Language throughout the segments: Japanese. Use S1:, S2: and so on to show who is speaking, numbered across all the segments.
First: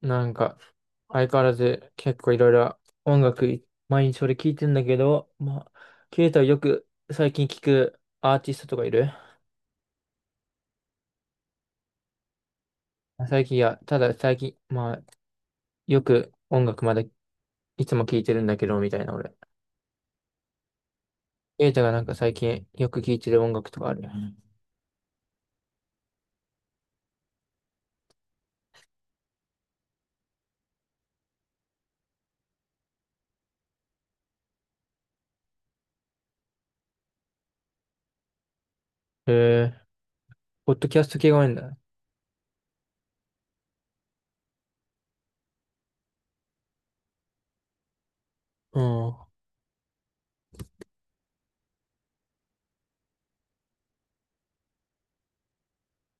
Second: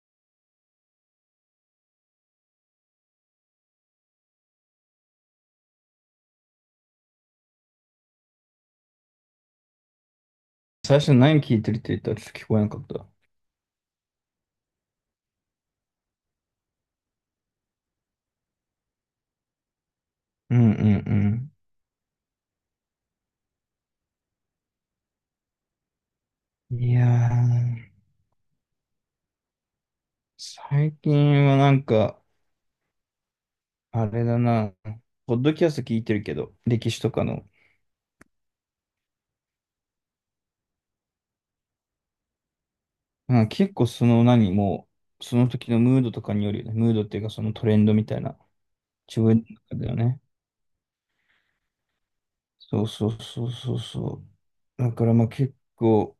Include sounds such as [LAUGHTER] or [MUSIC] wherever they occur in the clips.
S1: なんか、相変わらず結構いろいろ音楽い、毎日俺聞いてんだけど、まあ、ケイタはよく最近聞くアーティストとかいる？
S2: 最初何聞いてるって言ったらちょっと聞こえなかった。
S1: いや、ただ最近、まあ、よく音楽までいつも聞いてるんだけど、みたいな俺。
S2: うんうん
S1: ケイタがなんか最近よく聞いてる音楽とかある？
S2: うん。いやー、最近はなんか、あれだな、ポッドキャスト聞いてるけど、歴史とかの。
S1: へえ、ポッドキャスト系が多いんだ。
S2: うん、結構その何もう、その時のムードとかによるよね。ムードっていうかそのトレンドみたいな、
S1: うん。
S2: 自分の中だよね。そうそうそうそうそう。だからまあ結構、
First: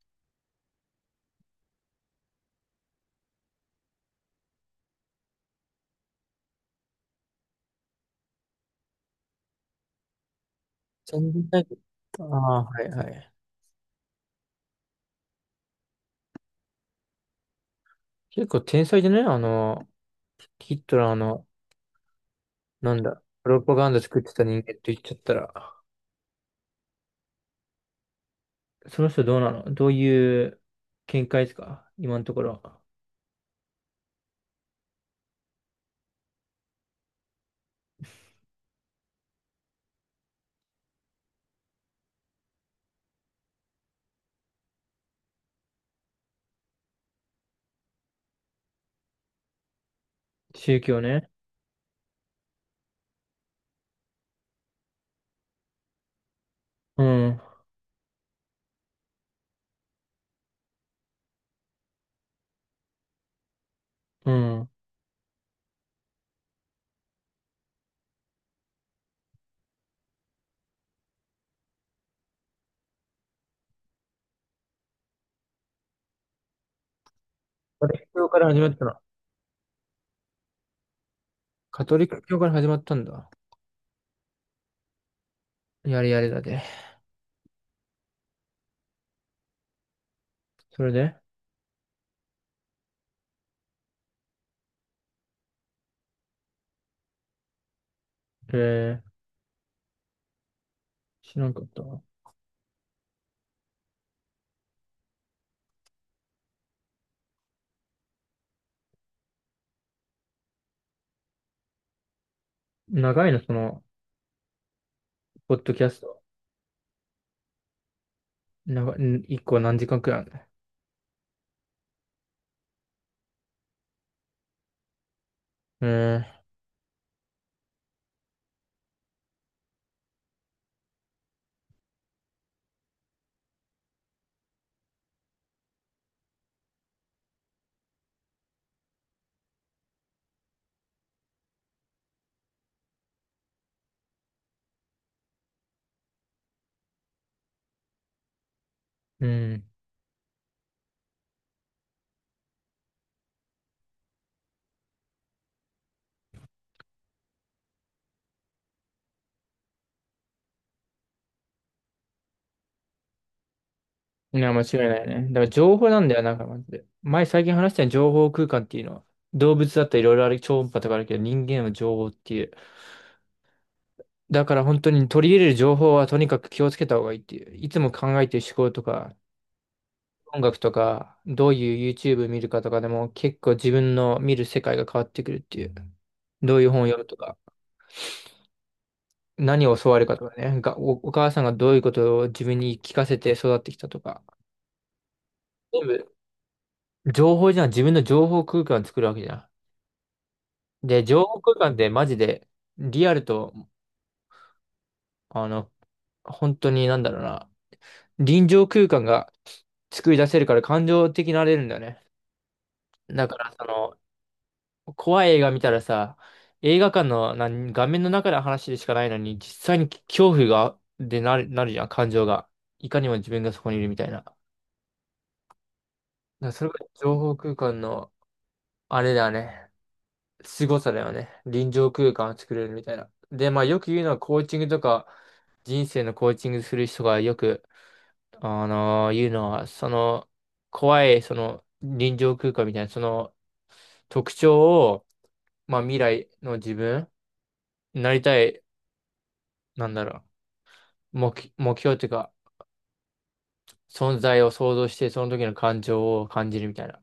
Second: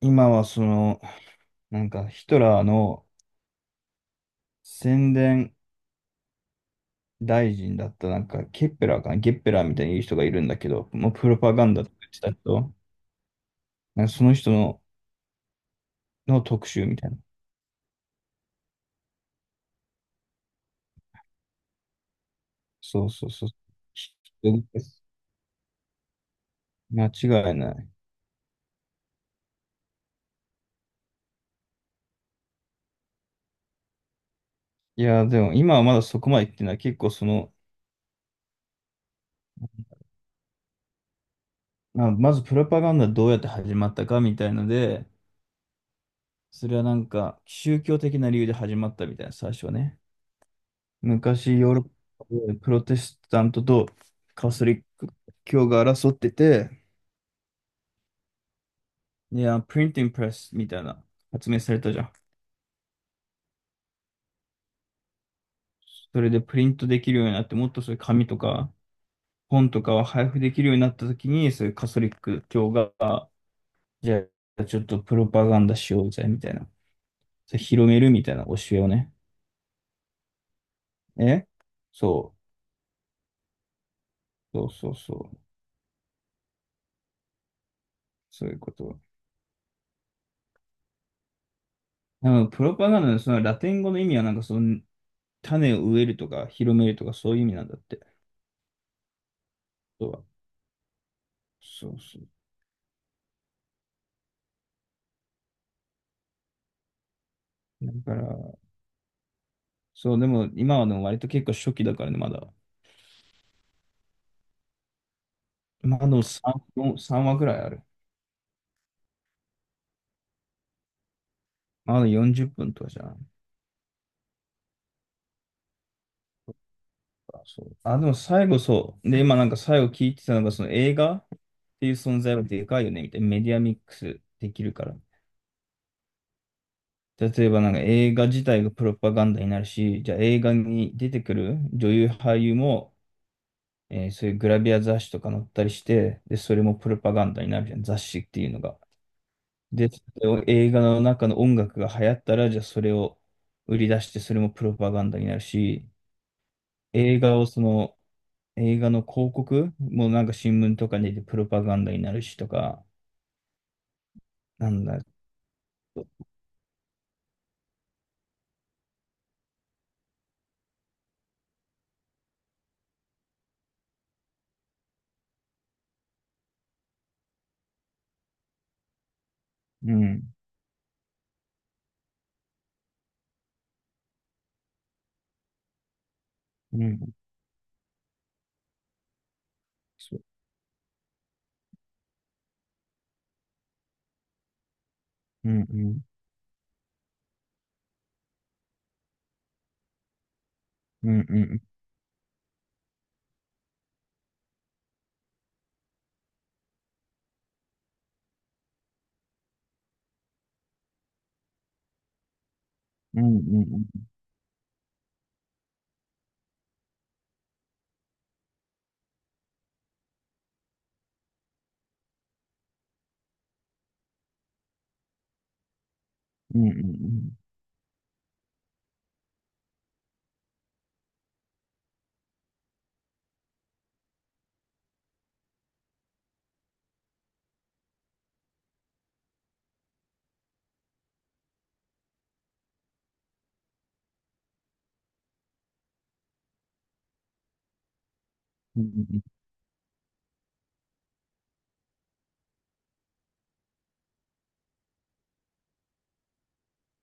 S2: 今はその、なんかヒトラーの宣伝大臣だったなんか、ケッペラーかな、ゲッペラーみたいに言う人がいるんだけど、もうプ
S1: 全
S2: ロ
S1: 然
S2: パ
S1: な
S2: ガ
S1: いけ
S2: ン
S1: ど。
S2: ダとか言ってた
S1: ああ、
S2: 人、
S1: はいはい。
S2: なんかその人の、の特集みたいな。
S1: 結構天才でね、ヒットラーの、なん
S2: そう
S1: だ、
S2: そうそ
S1: プ
S2: う。
S1: ロパガンダ作ってた人間って言っちゃったら。
S2: 間違いない。
S1: その人どうなの、どういう見解ですか、今のところ？
S2: いや、でも今はまだそこまで言ってない。結構その、まあまずプロパガンダどうやって始まったかみたいので、それはなんか宗教的な理由で始まったみたいな、最初はね。
S1: 宗教ね。
S2: 昔ヨーロッパでプロテスタントとカトリック教が争ってて、
S1: うん。
S2: いや、プリンティングプレスみたいな発明されたじゃん。
S1: うん。
S2: それでプリントできるようになって、もっとそういう紙とか本とかを配布できるようになった時に、そういうカトリック教が、じゃあちょっとプロパガンダしようぜ、みたいな。それ
S1: カ
S2: 広
S1: ト
S2: め
S1: リック
S2: るみ
S1: 教
S2: たい
S1: か
S2: な
S1: ら始まっ
S2: 教え
S1: た
S2: を
S1: の？
S2: ね。え
S1: カトリック
S2: そ
S1: 教から始まったんだ。
S2: う、そうそうそう。
S1: やれやれだで。
S2: そういうこと。
S1: それで
S2: でもプロパガンダのそのラテン語の意味はなんかその種を植えるとか広めるとかそういう意味なんだって。
S1: えー、
S2: そう
S1: 知らんかった
S2: そう
S1: わ。
S2: そう。だから、そう、でも今はでも割と結構初期だからね、まだ。
S1: 長いの、ポッドキャ
S2: ま
S1: ス
S2: あで
S1: ト？
S2: も3、話ぐらいある。
S1: 長い、ん一個何時間くらいあるの？
S2: まだ40分とかじゃん。そう。あ、でも最後そう。で、今なんか最後聞いてたのが、その映画っていう存在はでかいよね、みたいな。メディアミックスできるから。例えばなんか映画自体がプロパガンダになるし、じゃあ映画に出てくる女優俳優も、そういうグラビア雑誌とか載ったりして、で、それもプロパガンダになるじゃん、雑誌っていうのが。
S1: うん。う
S2: で、それを映画の中の音楽が流行ったら、じゃあそれを売り出して、それもプロパガンダになるし、映画をその、映画の広告もなんか新聞とかに出てプロパガンダになるしとか。
S1: ん。いや、間違
S2: な
S1: い
S2: んだ
S1: な
S2: ろ
S1: いね。だから情報な
S2: う、
S1: んだよ、なんかマジで。前最近話した情報空間っていうのは、動物だったらいろいろある、超音波とかあるけど、人間は情報っていう。だから本当に取り入れる情報はとにかく気をつけた方がいいっていう。いつも考えてる思考とか、
S2: うん、
S1: 音楽とか、どういう YouTube 見るかとかでも結構自分の見る世界が変わってくるっていう。どういう
S2: う
S1: 本を読む
S2: ん、
S1: とか、何を教わるか
S2: そう、
S1: とかね、お母さんがどういうことを自分に聞かせて育ってきたとか。
S2: うん、
S1: 全
S2: うん、
S1: 部情報じゃん。自分の情報空間を作るわけじゃん。で、
S2: う
S1: 情
S2: ん、
S1: 報
S2: う
S1: 空
S2: ん、
S1: 間ってマジでリアルと、あの、本当になんだろうな、臨場空間が作り出せるから感情的になれるんだよね。
S2: うん、
S1: だか
S2: う
S1: ら、
S2: ん、うん、
S1: 怖い映画見たらさ、映画館の画面の中の話でしかないのに、実際に恐怖が、でなるじゃん、感情が。いかにも自分がそこにいるみたいな。だから
S2: う
S1: そ
S2: ん、う
S1: れが情報
S2: ん、
S1: 空間の、あれだよね、凄さだよね。臨場空間を作れるみたいな。で、まあよく言うのはコーチングとか、人生のコーチングする人がよくいうのは、怖い、臨場空間みたいな、特徴を、まあ、未来の自分、なりたい、
S2: うん、うん、
S1: なんだろ目標っていうか、存在を想像して、その時の感情を感じるみたいな。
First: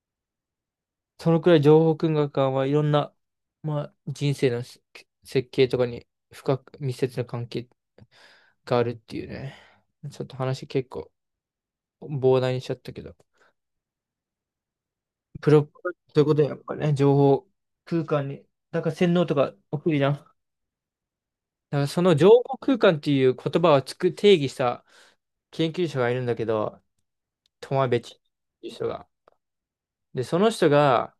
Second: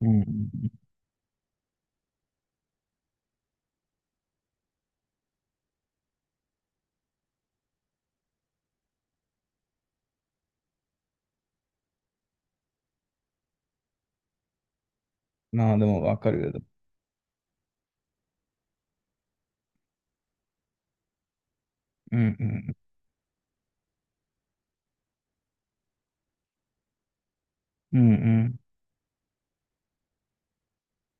S2: うん、うん。
S1: そのくらい情報空間はいろんな、まあ、人生の設計とかに深く密接な関係があるっていうね。ちょっと話結構膨大にしちゃったけど。
S2: まあで
S1: そ
S2: も
S1: う
S2: わ
S1: いう
S2: か
S1: こと
S2: る
S1: やっ
S2: けど、
S1: ぱね、情報空間に、だから洗脳とか起きるじゃん。だからその
S2: うん、
S1: 情
S2: う
S1: 報
S2: ん、
S1: 空間っていう言葉を定義した研究者がいるんだけど、トマ
S2: う
S1: ベチっ
S2: ん、
S1: ていう人が。で、その人が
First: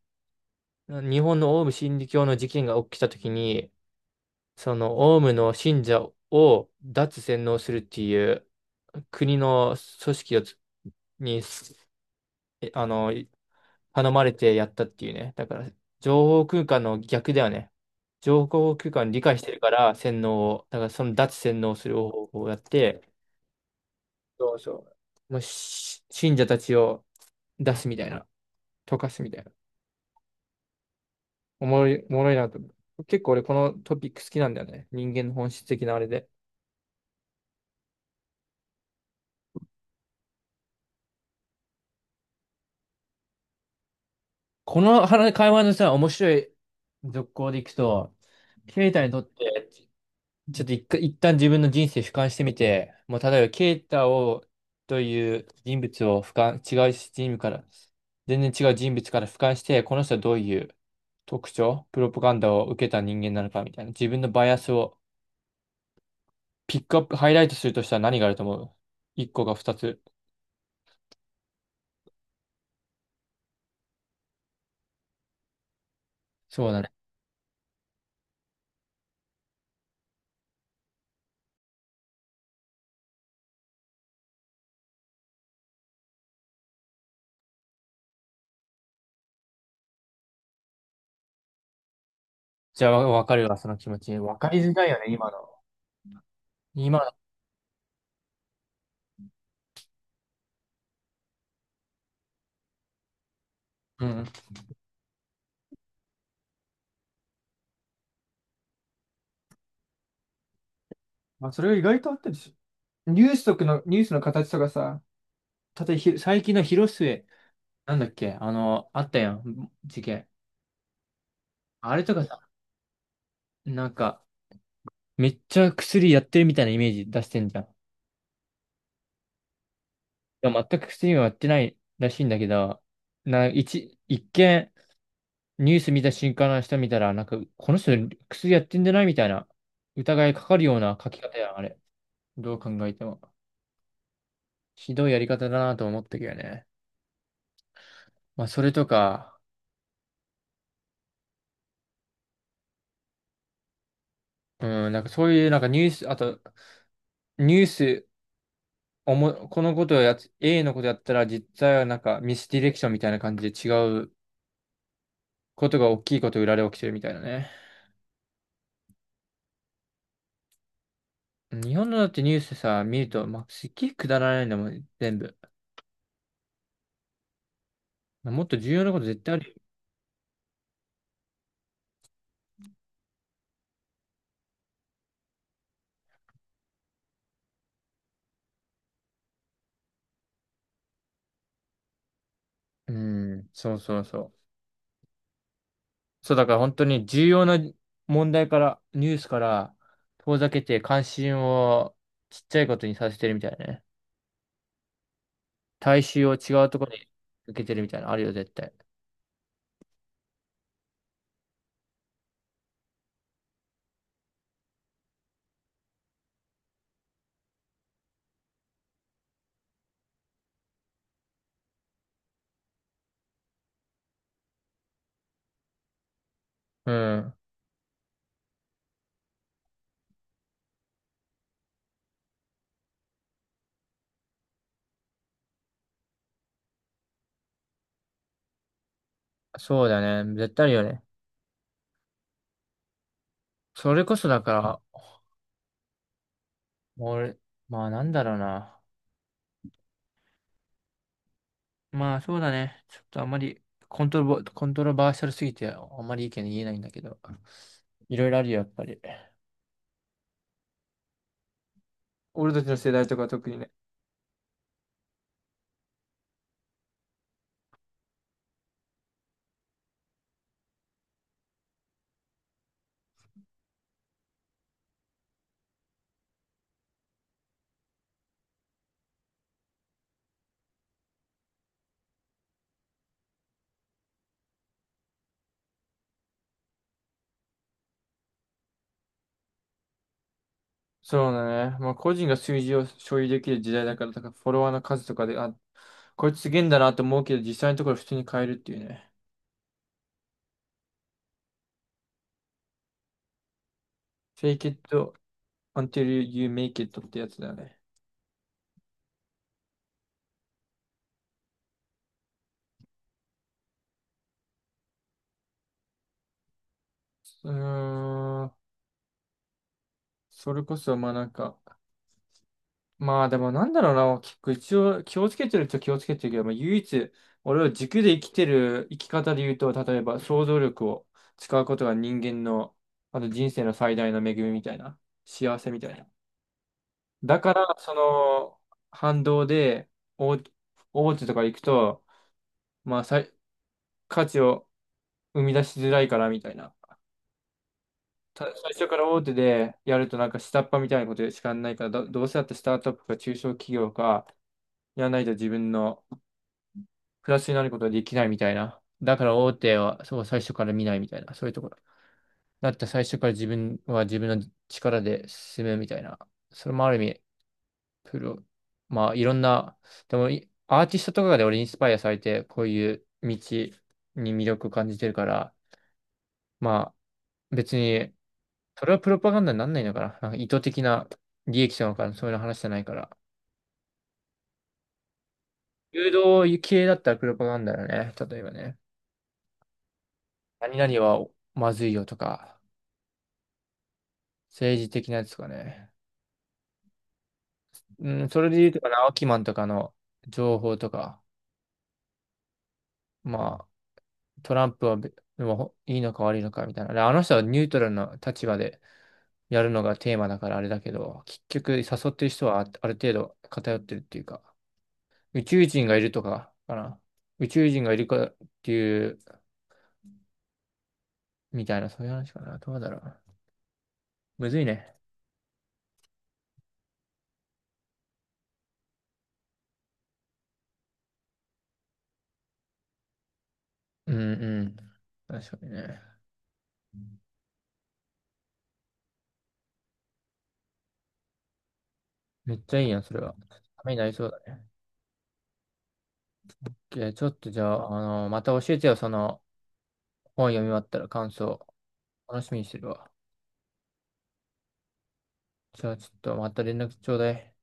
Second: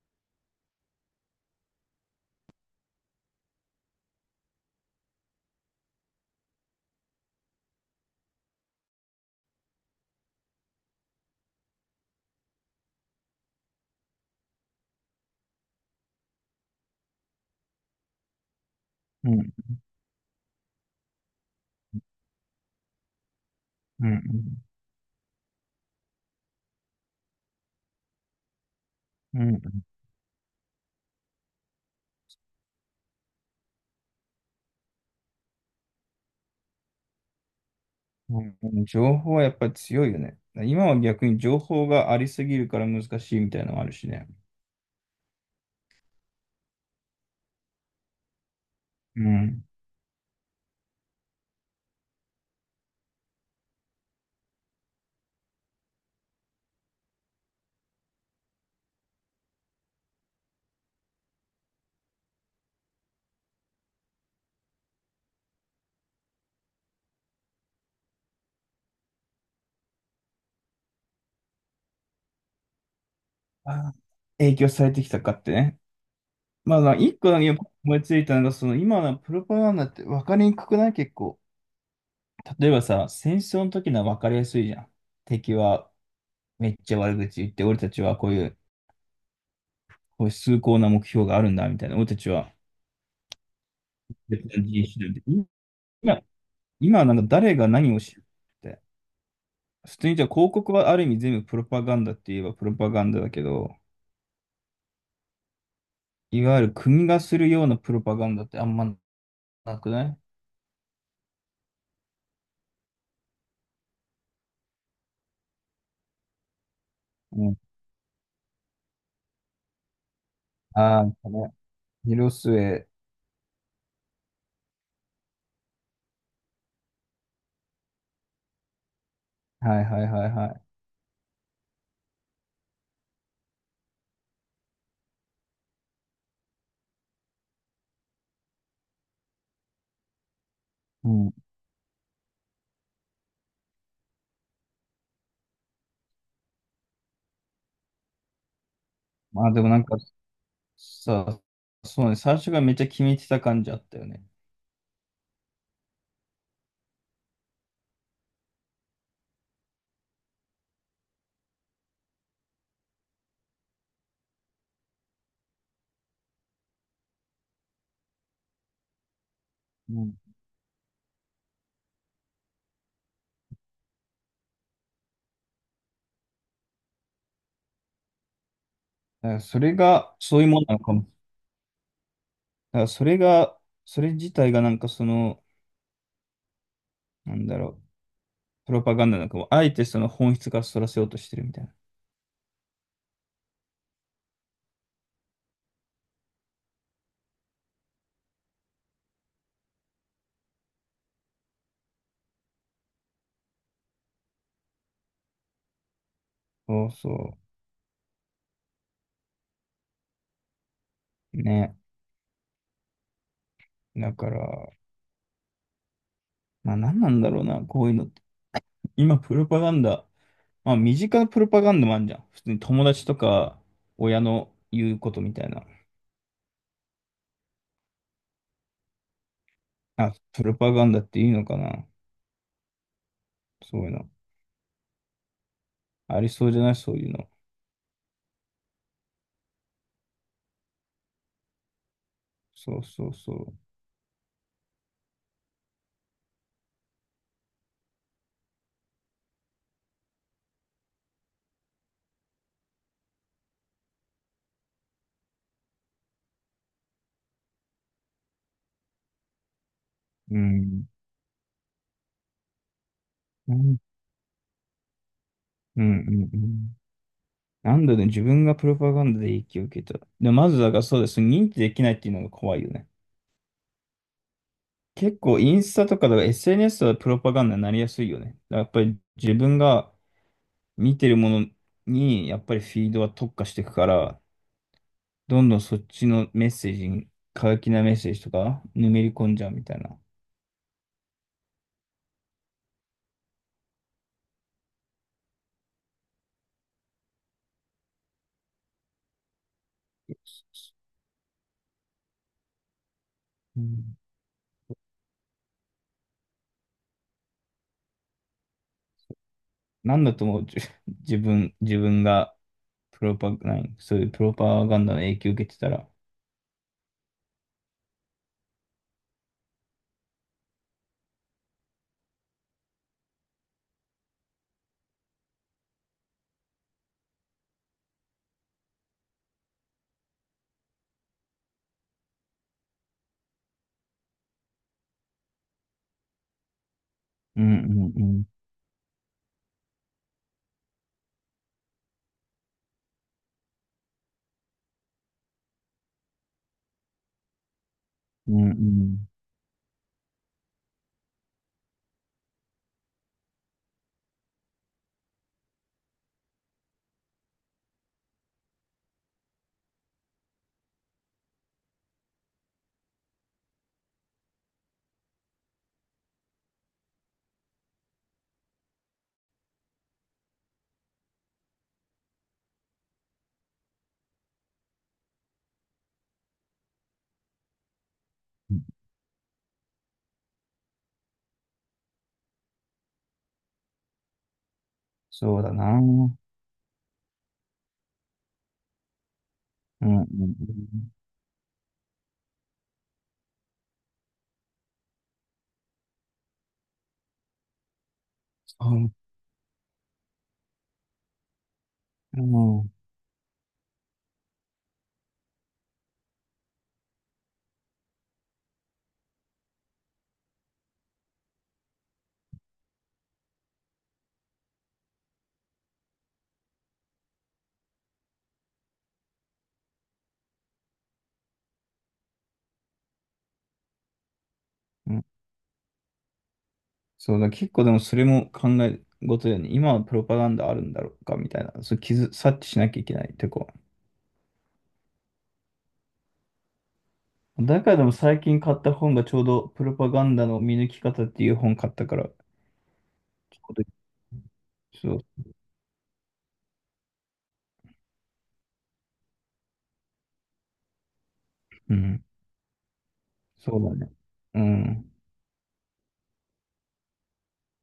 S1: 日本のオウム真理教の事件が起きたときに、そのオウムの信者を脱洗脳するっていう国の組織をつに、あの、頼まれてやったっていうね。だから、情報空間の逆だよね。情報空間を理
S2: うん、
S1: 解し
S2: うん、
S1: てるから、洗脳を、だからその脱洗脳する方法をやって、
S2: う
S1: そう
S2: ん、
S1: そう。もうし信者たちを出すみたいな、溶かすみた
S2: う
S1: いな。
S2: ん、
S1: おもろいなと思う。結構俺このトピック好きなんだよね。人間の本質的なあれで。
S2: うん。情報はやっぱり強いよね。今は逆に情報がありすぎるから難しいみたいなのもあるしね。
S1: この話会話のさ、面白い続行でいくと、ケイタにと
S2: う
S1: っ
S2: ん。
S1: てちょっと一旦自分の人生俯瞰してみて、もう例えば、ケイタを、という人物を俯瞰、違う人物から、全然違う人物から俯瞰して、この人はどういう特徴、プロパガンダを受けた人間なのかみたいな、自分のバイアスをピックアップ、ハイライトするとしたら何があると思う？一個か二つ？
S2: あ、影響されてきたかってね。
S1: そう
S2: まあ、
S1: だね。
S2: 一個だけ思いついたのが、その今のプロパガンダって分かりにくくない結構。例えばさ、戦争の時のは分かりやすいじゃん。敵はめっちゃ悪口言って、俺たちはこういう、こういう崇高な目標があるんだ、みたいな。俺たちは
S1: じゃあ、わかるわ、その気持ち。わ
S2: 別
S1: かり
S2: の
S1: づ
S2: 人
S1: らいよね、
S2: 種だみ
S1: 今
S2: たいな。
S1: の。
S2: 今、今はなん
S1: 今
S2: か誰が何を知るって。普通にじゃあ広告はある意味全部プロパガンダって言えばプロパガンダだけど、
S1: の。うん。
S2: いわゆる国がするようなプロパガンダってあんまなくない？
S1: まあ、それが意外とあったりする。ニュースの形とかさ、例えば最近の広末
S2: うん。
S1: なんだっけ、あったやん、事件。
S2: ああ、これ
S1: あれとか
S2: 広
S1: さ、
S2: 末。
S1: なんか、めっちゃ薬やってるみたいなイメージ出してんじゃん。
S2: はいはいはいは
S1: で
S2: い。
S1: も全く薬はやってないらしいんだけど、一見、ニュース見た瞬間の人見たら、なんか、この人薬やってんじゃないみたいな、疑いかかるような
S2: う
S1: 書き
S2: ん。
S1: 方やん、あれ。どう考えても。ひどいやり方だなと思ったけどね。まあ、それとか、
S2: まあでもなんかさ、そうね、最初がめっちゃ決めてた感じあったよね。
S1: うん、なんかそういう、なんかニュース、おも、このことをやつ、A のことやったら実際はなんかミスディレクションみたいな感じで違うことが大きいこと裏で起きてるみたいなね。
S2: うん。
S1: 日本のだってニュースさ、見ると、まあ、すっげえくだらないんだもん、全部。もっと重要なこと絶
S2: だ
S1: 対
S2: か
S1: あ
S2: ら
S1: るよ。
S2: それが、そういうものなのかも。だからそれが、それ自体がなんかその、なんだろう、プロパガンダなのかも。あえてその本質からそらせようとしてるみたいな。
S1: うん、そうそうそう。そう、だから本当に重要な問題から、ニュースから遠ざけて関心をちっちゃいことにさせてるみたいなね。大衆を違うとこ
S2: そう
S1: ろに
S2: そ
S1: 受けてるみたいなのあるよ、絶対。
S2: う。ね。だから、まあ何なんだろうな、こういうのって。今、プロパガンダ、まあ身近なプロパガンダもあるじゃん。普通に友達とか、親の言うことみたいな。
S1: うん、
S2: あ、プロパガンダっていうのかな。そういうの。ありそうじゃないそういうの。
S1: そうだね。絶対あるよね。
S2: そうそうそう。
S1: それこそだから、俺、まあなんだろうな。まあそうだね。ちょっとあんまりコントロバーシャルすぎてあんまり意見言えないんだけど。いろいろあるよ、やっぱり。
S2: うん。
S1: 俺たちの世代とか特
S2: う
S1: にね。
S2: ん、うん、うん。うん、なんだね、自分がプロパガンダで影響を受けた。で、まずだからそうです。認知できないっていうのが怖いよね。結構インスタとかだから SNS はプロパガンダになりやすいよね。だからやっぱり自分が見てるものにやっぱりフィードは特化していくから、どんどんそっちのメッセージに、過激なメッセージとか、ぬめり込んじゃうみたいな。
S1: そうだね。まあ個人が数字を所有できる時代だから、だからフォロワーの数とかで、あ、こいつすげえんだなと思うけど、実際のところ普通に変えるっていうね。
S2: うん、
S1: Fake it until you make it ってやつだよね。
S2: なんだと思う、[LAUGHS] 自分がプロパ、ない、そういうプロパガンダの影響を受けてたら、
S1: うーん。それこそ、まあなんか、まあでもなんだろうな、結構一応気をつけてるっちゃ気をつけてるけど、まあ、唯一俺は軸で生きてる生き方で言うと、例えば想像力を使うことが人間の、あと人生の最大の恵みみたいな、幸せみたいな。だ
S2: う
S1: か
S2: んう
S1: ら
S2: ん
S1: そ
S2: うん、
S1: の反動で大、大手とか行くと、まあ価値を生み出しづらいからみたいな。
S2: うんう
S1: 最初から
S2: ん。
S1: 大手でやるとなんか下っ端みたいなことしかやらないから、どうせだってスタートアップか中小企業かやらないと自分のプラスになることができないみたいな。だから大手はそう最初から見ないみたいな。そういうところ。だって最初から自分は自分の力で進むみたいな。それもある意味、プロ。まあいろんな、でもアーティストとかで俺インスパイアされて、こういう道に魅力を感じてるから、まあ別に、それはプロパガンダになんないのかな。なんか意図的な利益者なのかな、そういう話じゃないから。
S2: そうだな。う
S1: 誘
S2: ん
S1: 導系だったらプロパガンダだね。例えばね。
S2: うんう
S1: 何
S2: ん。
S1: 々はまずいよとか。政治的なやつとかね。うん、それで言
S2: そ
S1: うとか
S2: う、
S1: な、アキマンとかの情報とか、
S2: うん
S1: まあ、トランプはべでもほいいのか悪いのかみたいな。であの人はニュートラルな立場でやるのがテーマだからあれだけど、結局誘ってる人はある程度偏ってるっていうか、宇宙人がいるとかかな。宇宙人がいるかっていう、みたいな、そういう話かな。どうだろう。むずい
S2: う
S1: ね。
S2: ん。そうだ、結構でもそれも考え事だよね。今はプロパガンダあるんだろうかみたいな、そう察知しなきゃいけないとこ。
S1: うんうん。確かにね。
S2: 中でも最近買った本がちょうどプロパガンダの見抜き方っていう本買ったから、ち
S1: めっちゃいいやん、それは。
S2: ょうど
S1: ためになりそうだね。
S2: そう、
S1: いやちょっとじゃあ、また教えてよ、本読み終わったら感想、
S2: うん、
S1: 楽しみにしてるわ。
S2: そうだね。うん。
S1: じゃあちょっとまた連絡ちょうだい。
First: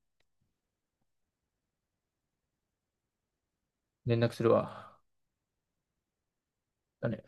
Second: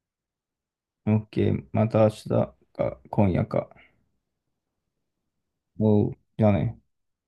S2: OK、また明日か今夜か。
S1: 連絡するわ。
S2: おう、じゃあね。
S1: だね。